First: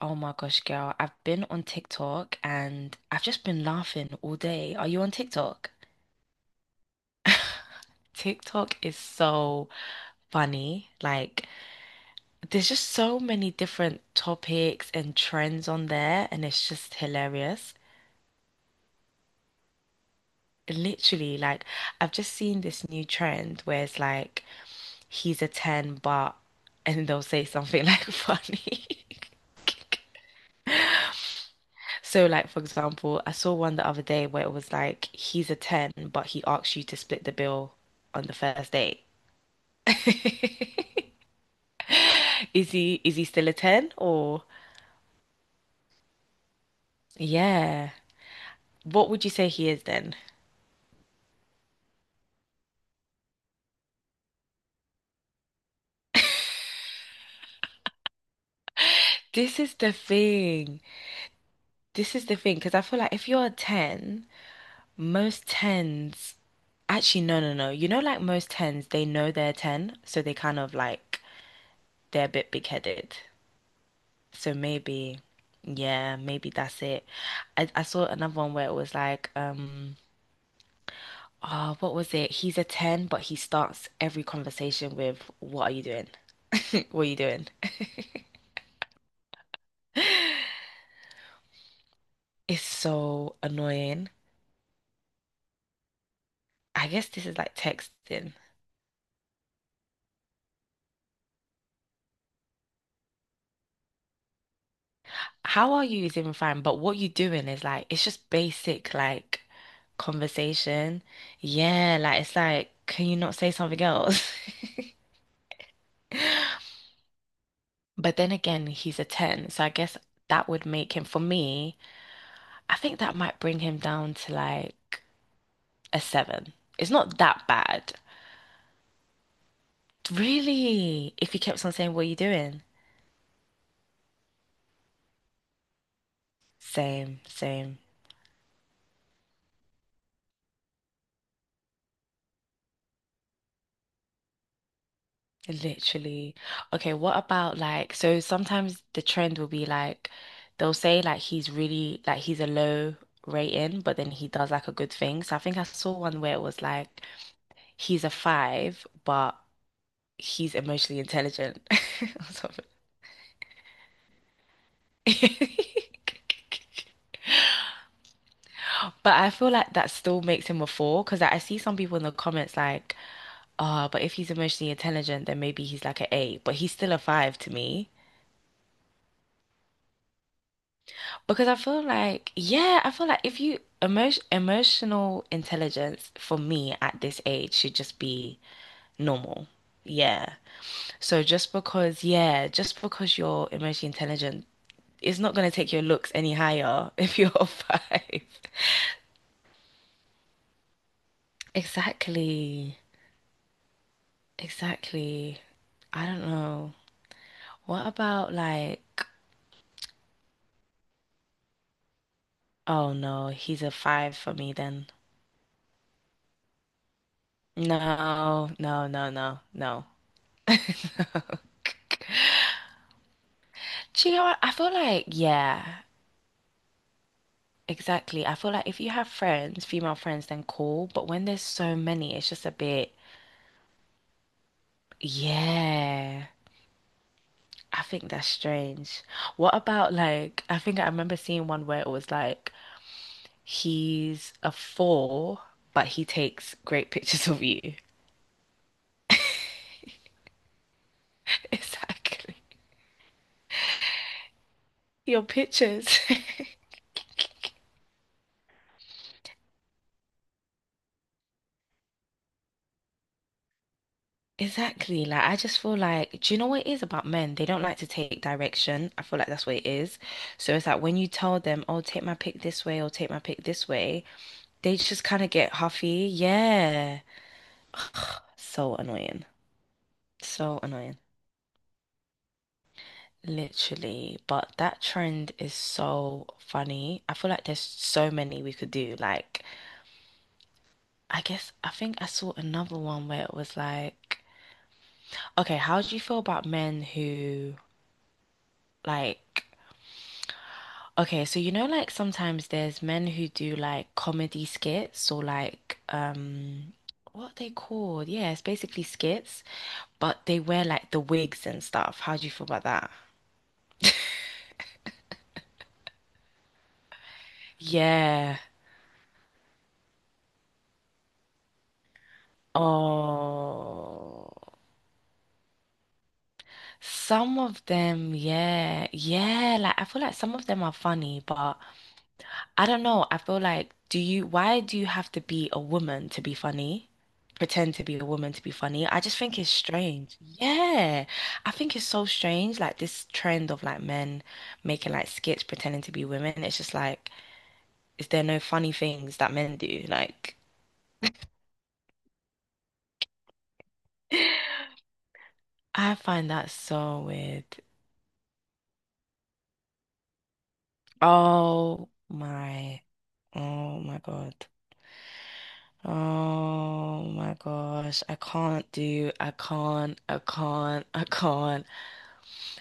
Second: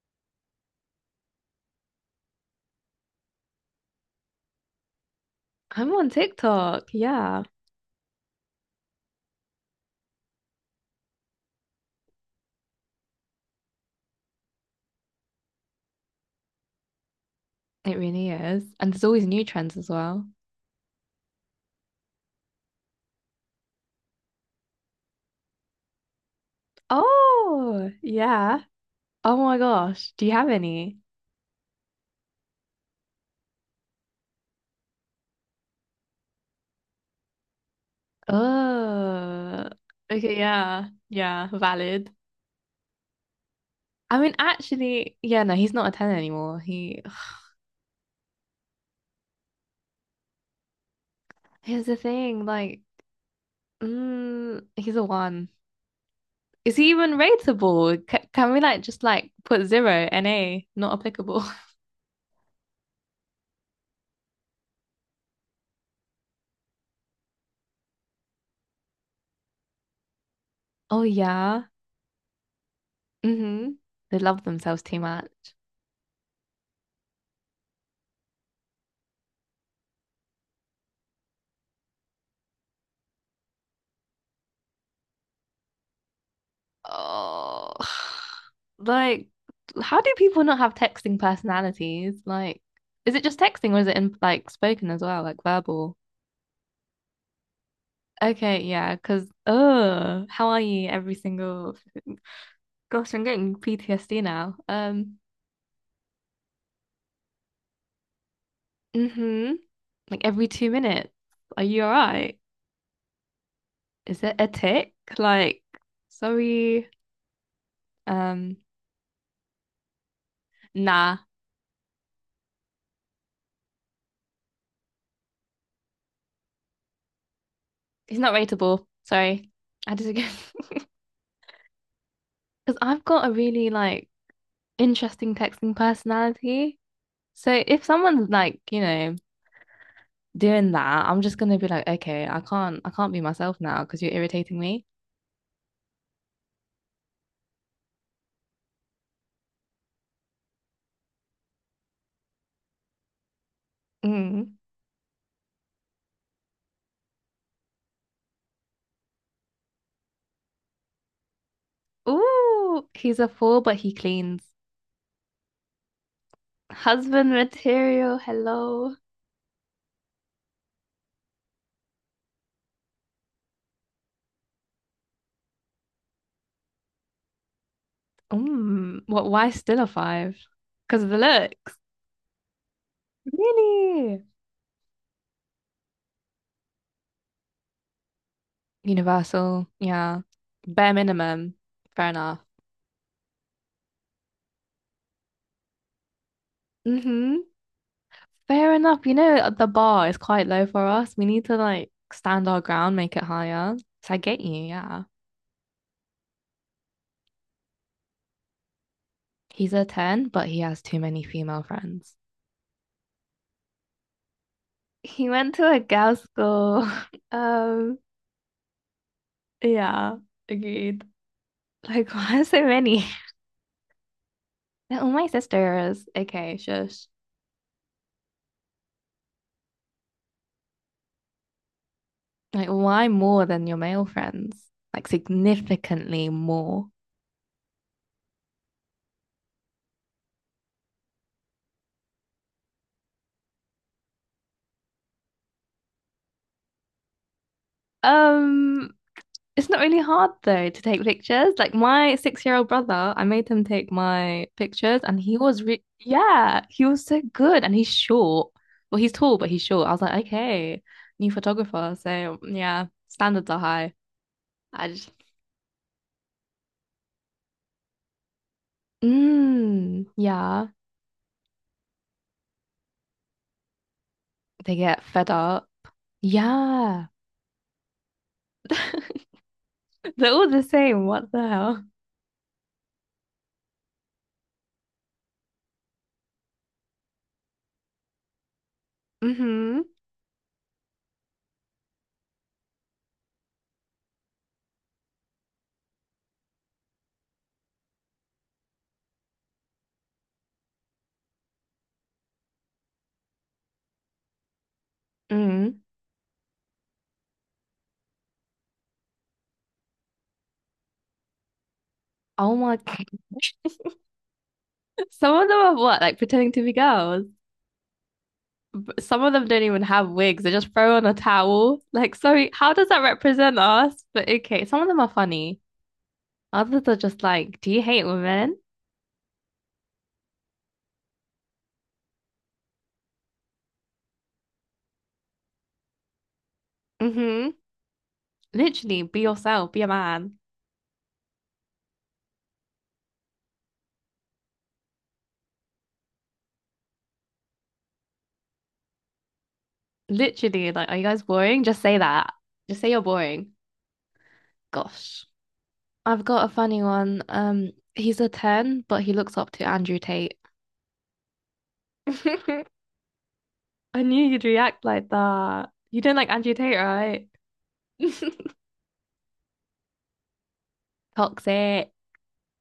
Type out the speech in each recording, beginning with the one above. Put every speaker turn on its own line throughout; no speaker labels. Oh my gosh, girl. I've been on TikTok and I've just been laughing all day. Are you on TikTok?
I'm on TikTok. Yeah,
TikTok is so funny. Like, there's just so many different topics and trends on there, and it's just hilarious.
it really is. And there's always new trends as well.
Literally, like, I've just seen this new trend where it's like, he's a 10, but, and they'll say something
Oh,
like
yeah.
funny.
Oh my gosh. Do you have any?
So, like, for example, I saw one the other day where it was like, he's a 10, but he asks you to split the bill on the first date.
Oh, okay. Yeah. Yeah. Valid.
Is he still a 10
I mean,
or?
actually, yeah, no, he's not a 10 anymore.
Yeah. What would you say he is then?
Here's the thing, like, he's a one. Is he even rateable? C can we, like, just, like,
This
put
is the
zero, NA,
thing.
not applicable?
This is the thing, because I feel like if you're a 10, most 10s actually, no, no, no. You know, like most 10s, they know they're 10, so they kind of
Oh,
like
yeah.
they're a bit big-headed.
Mm-hmm. They love
So
themselves too
maybe,
much.
yeah, maybe that's it. I saw another one where it was like, oh, what was it? He's a 10, but he starts every conversation with, "What are you doing?" What are you doing?
Oh. Like, how do people not have texting personalities? Like,
It's
is it
so
just texting or is it
annoying.
in like spoken as well, like verbal?
I guess this is like texting.
Okay, yeah, because oh, how are you every single gosh, I'm getting PTSD now.
How are you is even fine, but what you doing is like, it's just basic like
Mm-hmm. Like every two
conversation.
minutes. Are you all
Yeah, like it's
right?
like, can you not say something
Is
else?
it a tick? Like, sorry.
But then
Um,
again, he's a 10, so I guess that would make him,
nah,
for me, I think that might bring him down to like a seven. It's not that bad.
he's not rateable. Sorry. I disagree.
Really? If he kept on saying, "What are you doing?"
Because I've got a really like interesting texting personality.
Same,
So
same.
if someone's like, doing that, I'm just gonna be like, okay, I can't be myself now because you're irritating me.
Literally. Okay, what about like, so sometimes the trend will be like, they'll say like he's really, like he's a low rating, but then he does
Mm.
like a good thing. So I think I saw one where it was like, he's a five, but he's emotionally intelligent or
Ooh, he's a fool, but he cleans.
something.
Husband material, hello.
But I feel like that still makes him a four because like, I see some people in the comments like, ah, but if he's emotionally intelligent, then maybe he's like an eight, but he's still a five to me.
Mm, what, why still a five? Because of the
Because I
looks.
feel like, yeah, I feel like if you emotion
Really?
emotional intelligence for me at this age should just be normal.
Universal, yeah.
Yeah.
Bare
So just
minimum.
because,
Fair enough.
yeah, just because you're emotionally intelligent, it's not going to take your looks any higher if you're
Mm-hmm.
a five.
Fair enough. You know, the bar is quite low for us. We need to like stand our
Exactly.
ground, make it higher. So I get you, yeah.
Exactly. I don't know. What about like,
He's a 10, but he has too many female friends.
oh no, he's a five for me then.
He went to a girls' school. Um,
No, no, no, no, no.
yeah,
No.
agreed. Like, why are so many?
Do you know what? I feel
They're
like,
all my
yeah,
sisters. Okay, shush.
exactly. I feel like if you have friends, female friends, then cool. But when there's so many, it's just a
Like,
bit,
why more than your male friends? Like,
yeah.
significantly more.
I think that's strange. What about like, I think I remember seeing one where it was like, he's a four, but he takes great pictures of you.
Um, It's not really hard though to take pictures. Like my
Exactly.
6-year-old brother, I made him take my pictures and
Your
he was re
pictures.
yeah, he was so good and he's short. Well, he's tall, but he's short. I was like, okay, new photographer. So yeah, standards are high. I
Exactly.
just
Like, I just feel like, do you know what it is about men? They don't like to take direction. I feel like that's what it is.
mm,
So
yeah.
it's like when you tell them, oh, take my pick this way or take my pick this way,
They
they just
get
kind
fed
of get
up.
huffy. Yeah.
Yeah.
So annoying.
They're all
So
the
annoying.
same. What the hell?
Literally. But that trend is so funny. I feel like there's so many we could do. Like,
Mm-hmm.
I guess, I think I saw another one where it was like, okay, how do you feel about men who, like, okay, so you know, like sometimes there's men who do like comedy skits or like
Mm.
what are they called? Yeah, it's basically skits, but they wear like the wigs and stuff. How do you feel
Oh
about
my
that?
God. Some of them are what, like pretending to be girls.
Yeah.
Some of them don't even have wigs. They just throw on a towel. Like, sorry, how does that represent us? But
Oh,
okay, some of them are funny. Others are just
some
like,
of
do you hate
them,
women?
yeah, yeah. Like I feel like some of them are funny, but I don't know. I feel like, why do you have to be a woman to be funny?
Mm-hmm.
Pretend to be a woman to be funny. I
Literally,
just
be
think it's
yourself, be a
strange.
man.
Yeah. I think it's so strange. Like this trend of like men making like skits pretending to be women. It's just like, is there no funny things that men do? Like,
Literally, like, are you guys boring? Just say that. Just say you're boring. Gosh.
I
I've
find
got
that
a funny
so
one.
weird.
He's a 10, but he looks up to Andrew Tate.
Oh
I
my, oh my
knew
God.
you'd react like that. You don't like Andrew Tate,
Oh
right?
my gosh. I can't, I can't, I can't.
Toxic.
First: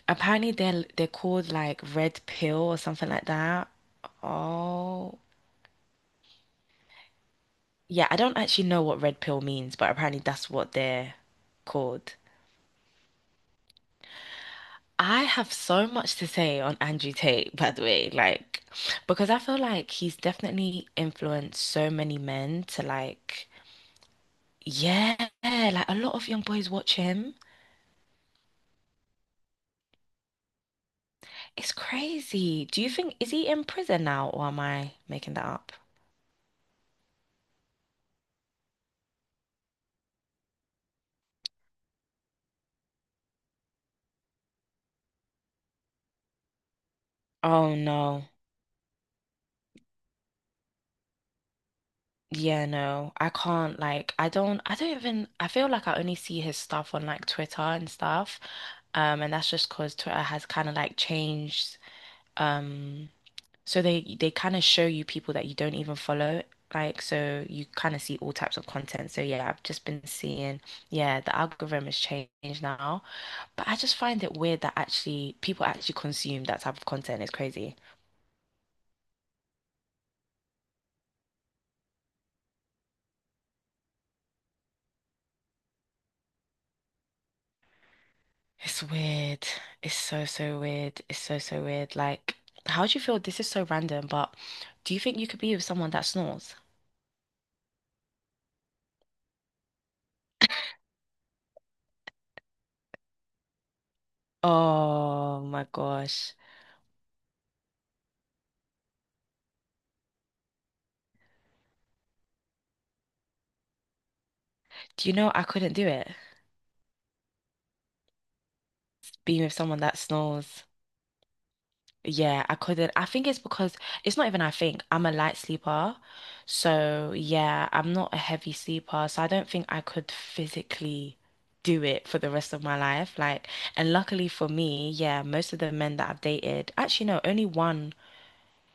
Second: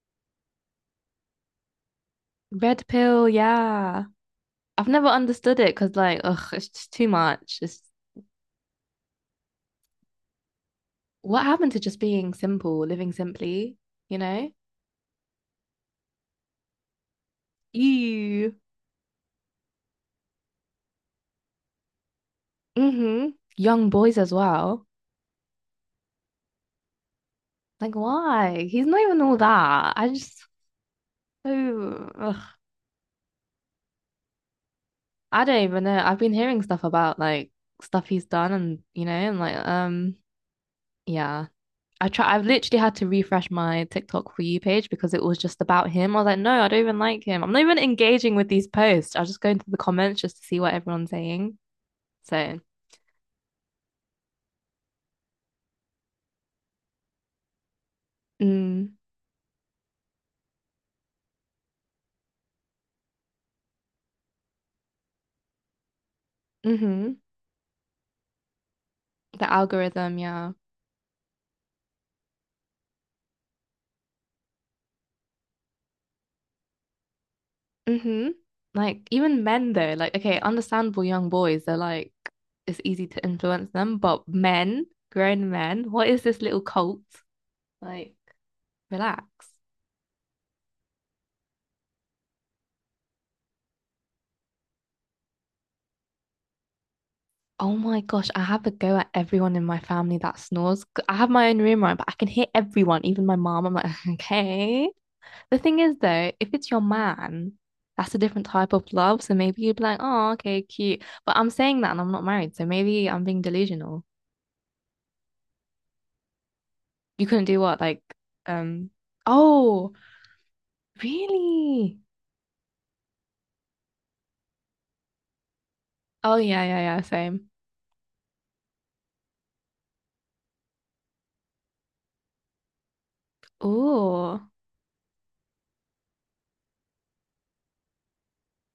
Apparently they're called like red pill or
Red
something like
pill,
that.
yeah. I've never
Oh,
understood it because like, ugh, it's just too much. It's
yeah, I don't actually know what red pill means, but apparently that's what they're
what happened to just
called.
being simple, living simply, you know?
I have so much to say on Andrew Tate, by the way,
you,
like because I feel like he's definitely influenced so many men to,
Mm-hmm.
like,
Young boys as well.
yeah, like a lot of young boys watch him.
Like, why? He's not even all that. I just,
It's
oh, ugh.
crazy. Do you think, is he in prison now, or am I making
I
that
don't
up?
even know. I've been hearing stuff about like stuff he's done and like, yeah. I've literally had to refresh my TikTok for you page because it was just about him. I was like, no, I don't even like him. I'm not
Oh
even
no.
engaging with these posts. I'll just go into the comments just to see what everyone's saying. So,
Yeah, no, I can't, like I don't even, I feel like I only see his stuff on like Twitter and stuff.
mm,
And that's just 'cause Twitter has kind of like changed, um so they kind of show you people that you don't even follow, like,
hmm.
so you kind of see all types of content. So yeah,
The
I've just been
algorithm, yeah.
seeing, yeah, the algorithm has changed now, but I just find it weird that actually people actually consume that type of content. It's crazy.
hmm Like even men though, like okay, understandable young boys, they're like it's easy to influence them, but men, grown men, what is this little cult? Like,
It's
relax.
weird. It's so, so weird. It's so, so weird. Like, how do you feel? This is so random, but do you think you could be with someone that snores?
Oh my gosh, I have a go at everyone in my family that snores. 'Cause I have my own room, right? But I can hear everyone, even my mom. I'm like, okay.
Oh
The
my
thing is, though,
gosh.
if it's your man, that's a different type of love. So maybe you'd be like, oh, okay, cute. But I'm saying that and I'm not married. So maybe I'm being delusional.
Do you know I couldn't do it?
You couldn't do what? Like, um,
Being with someone
oh,
that snores.
really?
Yeah, I couldn't. I think it's because, it's not even I think, I'm a light sleeper.
Oh, yeah, yeah, yeah,
So,
same.
yeah, I'm not a heavy sleeper. So, I don't think I could physically do it for the rest of my life. Like, and luckily
Oh,
for me, yeah, most of the men that I've dated, actually, no, only one.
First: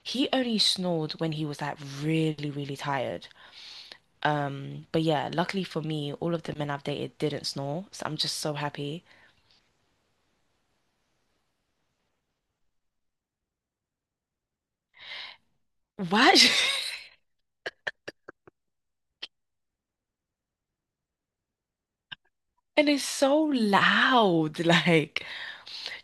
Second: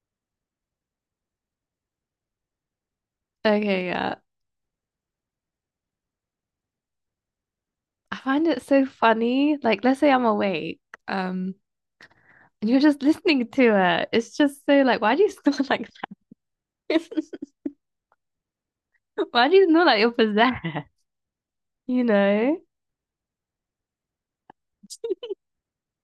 He only snored when he was like really, really tired.
okay, yeah.
But yeah, luckily for me, all of the men I've dated didn't snore, so I'm
I
just
find
so
it so
happy.
funny. Like, let's say I'm awake. Um, And you're just listening to it. It's just so like, why do you snore like
What?
this? Why do you snore like you're possessed? You know,
And it's so loud, like.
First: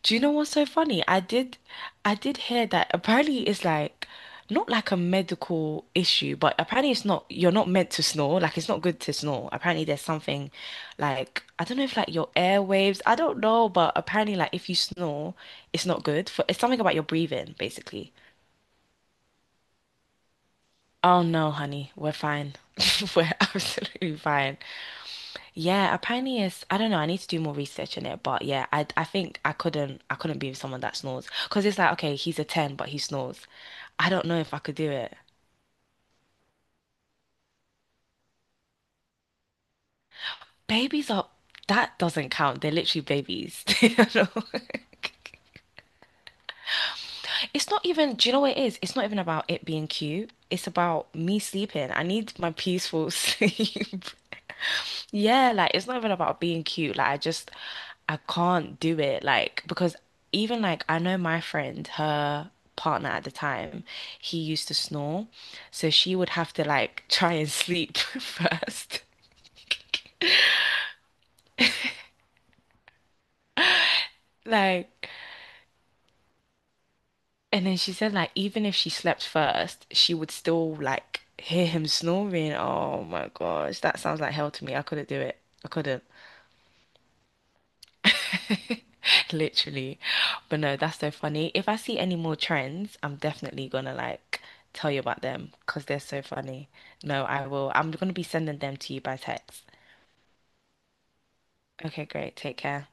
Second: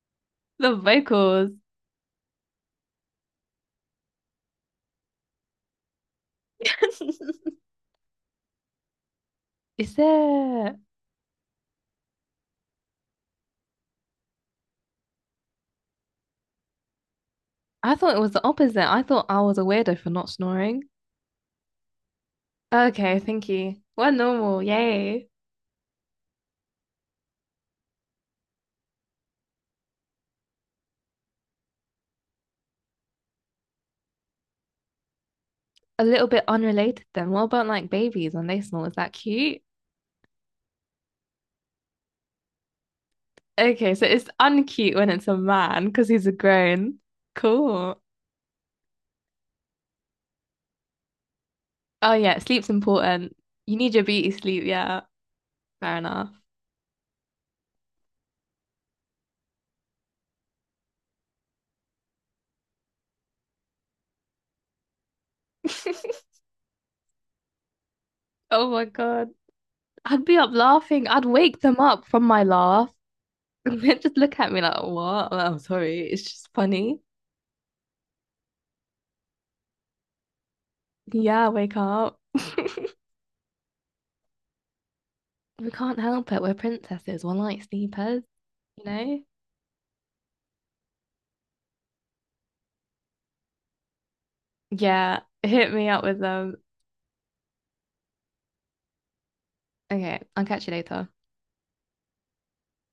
Do you know what's so
the
funny? I
vocals.
did, I did hear that apparently it's like not like a medical issue, but apparently it's not. You're not meant to snore. Like it's not good to snore. Apparently
Is
there's something,
there?
like I don't know if like your airwaves. I don't know, but apparently like if you snore, it's not good for. It's something about your breathing,
I
basically.
thought it was the opposite. I thought I was a weirdo for not snoring.
Oh no, honey, we're fine.
Okay,
We're
thank you. We're
absolutely fine.
normal. Yay.
Yeah, apparently it's, I don't know, I need to do more research on it, but yeah, I think I couldn't be with someone that snores because it's like, okay, he's a 10 but he snores. I don't know if I could do it.
A little bit unrelated then. What about like babies when they snore? Is that cute?
Babies are, that doesn't count. They're literally babies. I
Okay, so it's
don't know.
uncute when it's a man because he's a grown.
It's not
Cool.
even, do you know what it is? It's not even about it being cute. It's about me sleeping. I
Oh, yeah,
need my
sleep's
peaceful
important. You need your
sleep.
beauty sleep. Yeah,
Yeah, like it's not
fair
even
enough.
about being cute. Like I can't do it. Like, because even like I know, my friend, her partner at the time, he used to snore. So she would have to like try and sleep
Oh my
first.
God. I'd be up laughing. I'd wake them up from my laugh. And they'd just look at me like,
Like,
what? I'm like, "I'm sorry. It's just funny.
and then she said like even if she slept first, she would still like
Yeah,
hear
wake
him
up.
snoring. Oh my gosh, that sounds like hell to me. I couldn't do it. I
We can't
couldn't.
help it. We're princesses. We're like sleepers, you know?
Literally. But no, that's so funny. If I see any more trends, I'm definitely gonna like tell you
Yeah,
about them
hit
because
me
they're
up with
so
them.
funny. No, I will. I'm gonna be sending them to you by text.
Okay, I'll catch you later.
Okay, great. Take care.